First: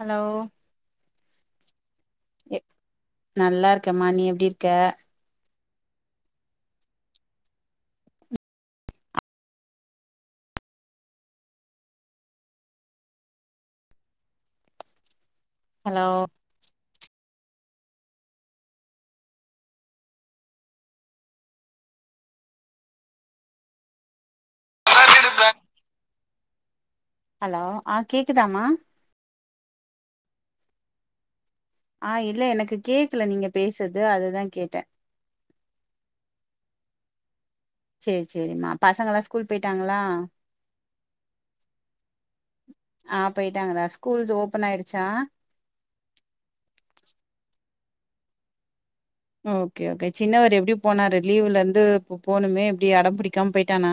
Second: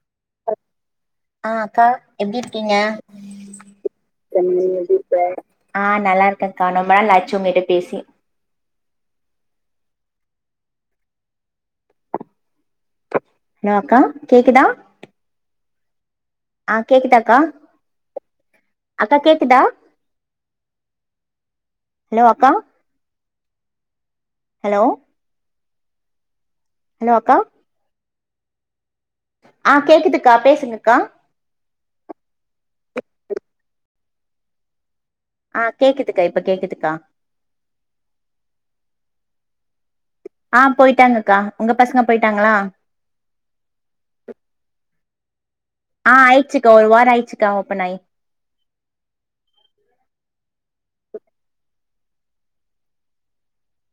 hello ஆஹ் அக்கா எப்டி இருக்கீங்க நல்லா இருக்கேம்மா நீ எப்டி இருக்க ஆஹ் நல்லா இருக்கக்கா ரொம்ப நாள் ஆச்சு உங்ககிட்ட பேசி ஹலோ அக்கா கேக்குதா ஹலோ ஆஹ் கேக்குதாக்கா அக்கா கேக்குதா ஹலோ அக்கா ஹலோ ஹலோ ஆ கேக்குதாமா ஆ கேக்குதுக்கா பேசுங்கக்கா ஆஹ் இல்ல எனக்கு கேக்கல நீங்க பேசறது அதுதா கேட்டே ஆஹ் கேக்குதுக்கா இப்ப கேக்குதுக்கா சரி சரிம்மா பசங்க எல்லா ஸ்கூல் போயிட்டாங்களா ஆஹ் போயிட்டாங்க கா உங்க பசங்க போயிட்டாங்களா ச்சா ஆஹ் ஆயிடுச்சுக்கா ஒரு வார ஆயிடுச்சுக்கா ஓப்பனாயி ஓகே ஓகே சின்னவர் எப்படி போனாரு லீவ்ல இருந்து இப்ப போணுமே எப்பிடி அடம் பிடிக்காம போயிட்டானா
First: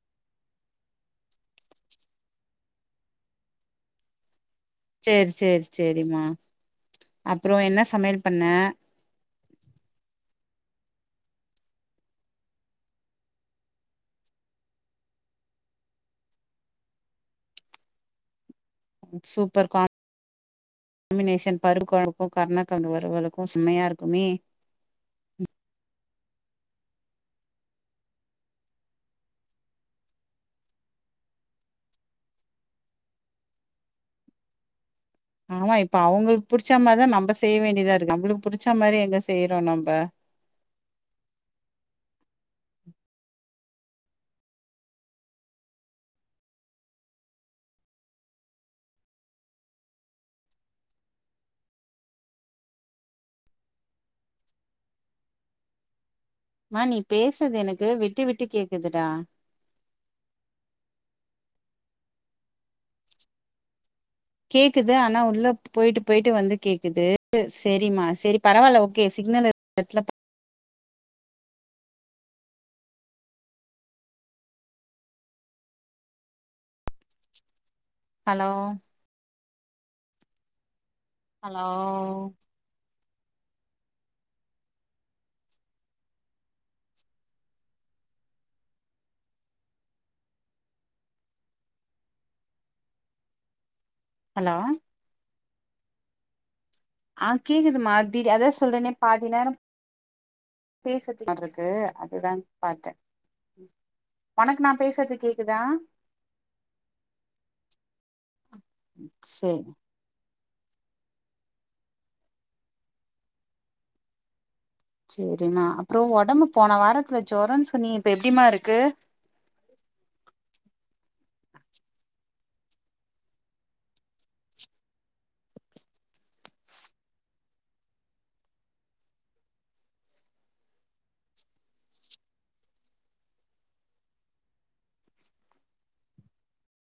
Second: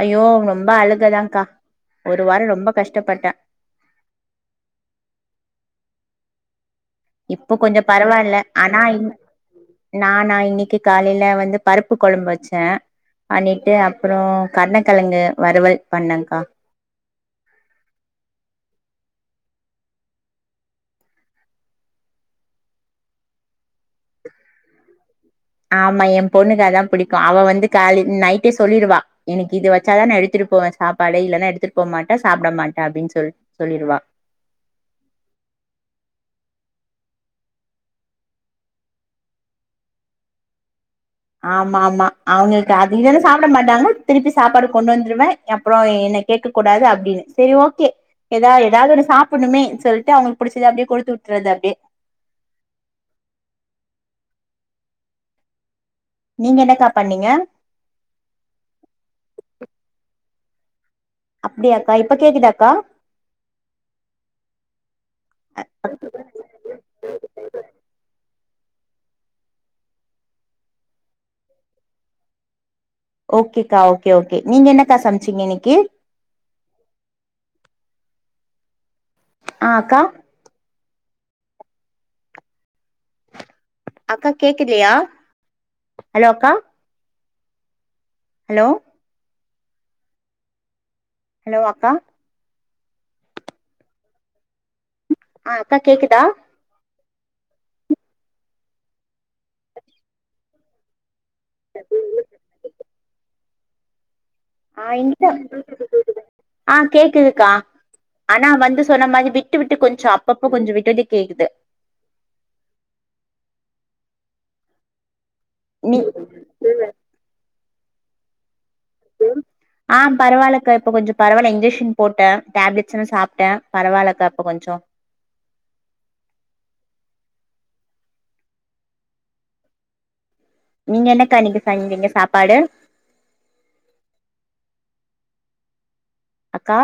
ஐயோ ரொம்ப அழுகதான்கா ஒரு வார ரொம்ப கஷ்டப்பட்டே சேரி சேரி சேரிம்மா இப்போ அப்றோ என்ன கொஞ்சம் சமையல் பரவாயில்ல பண்ண ஆனா நானா இன்னிக்கு காலையில வந்து பருப்பு கொழம்பு வெச்ச பண்ணிட்டு அப்புறம் கர்ணக்கெழங்கு வறுவல் பண்ணே கா சூப்பர் காம்பினேஷன் பருப்பு குழம்புக்கும் கர்ணா கெழங்கு வருவலுக்கு சம்மையா இருக்குமே ஆமா என் பொண்ணுக்கு அதா பிடிக்கும் அவ வந்து காலைல நைட்டே சொல்லிடுவா எனக்கு இது வெச்சாதா நா எடுத்துட்டு போவே சாப்பாடு இல்லன்னா எடுத்துட்டு போ மாட்டா சாப்பிட மாட்ட அப்டின்னு சொல்லிடுவா ஆமா இப்ப அவங்களுக்கு புடிச்சா மாரிதா நம்ம செய்ய வேண்டியதா இருக்கு நம்மளுக்கு புடிச்ச மாரி எங்க செய்றோ நம்ம ஆமா ஆமா அவங்களுக்கு அதுதானே சாப்பிட மாட்டாங்க திருப்பி சாப்பாடு கொண்டு வந்துருவே அப்புறம் என்ன கேட்க கூடாது அப்டின்னு செரி ஓகே ஏதாவ ஏதாவது ஒரு சாப்பிடணுமேன்னு சொல்லிட்டு அவங்களுக்கு பிடிச்சத அப்டியே குடுத்து விட்றது அப்டியே நீங்க மா என்னக்கா நீ பண்ணீங்க பேசது எனக்கு விட்டு விட்டு கேக்குதுடா அப்டியாக்கா இப்ப கேக்குதாக்கா கேக்குது ஆனா உள்ள போயிட்டு போயிட்டு வந்து கேக்குது செரிமா செரி பரவாயில்ல ஓகே சிக்னல் இலாத எடத்தல ஓகேக்கா ஓகே ஓகே நீங்க என்னக்கா சமச்சீங்க இன்னிக்கு ஹலோ ஆஹ் அக்கா ஹலோ அக்கா கேக்கலயா ஹலோ அக்கா ஹலோ ஹலோ அக்கா ஹலோ ஆஹ் அக்கா கேக்குதா ஆஹ் கேக்குது மா அதா சொல்றனே பாதி நேரம் பேசத மாரி இருக்கு அதுதா பாத்தே ஒனக்கு நா ஆஹ் பேசுறது இங்க கேக்குதா ஆஹ் கேக்குதுக்கா ஆனா வந்து சொன்ன மாரி விட்டு சேரி விட்டு கொஞ்சம் அ அப்ப கொஞ்சம் விட்டுட்டு கேக்குது செரிம்மா நீ அப்புறம் ஒடம்பு போன வாரத்துல ஜொரம் நீ இப்ப எப்டிமா இருக் ஆஹ் பரவாயில்லக்கா இப்ப கொஞ்சோ பரவாயில்ல இன்ஜெக்ஷன் போட்டே டேப்லெட்ஸ் எல்லா சாப்பிட்ட பரவாயில்லக்கா இப்ப கொஞ்சோ நீங்க என்னக்கா இன்னிக்கு செஞ்சீங்க சாப்பாடு அக்கா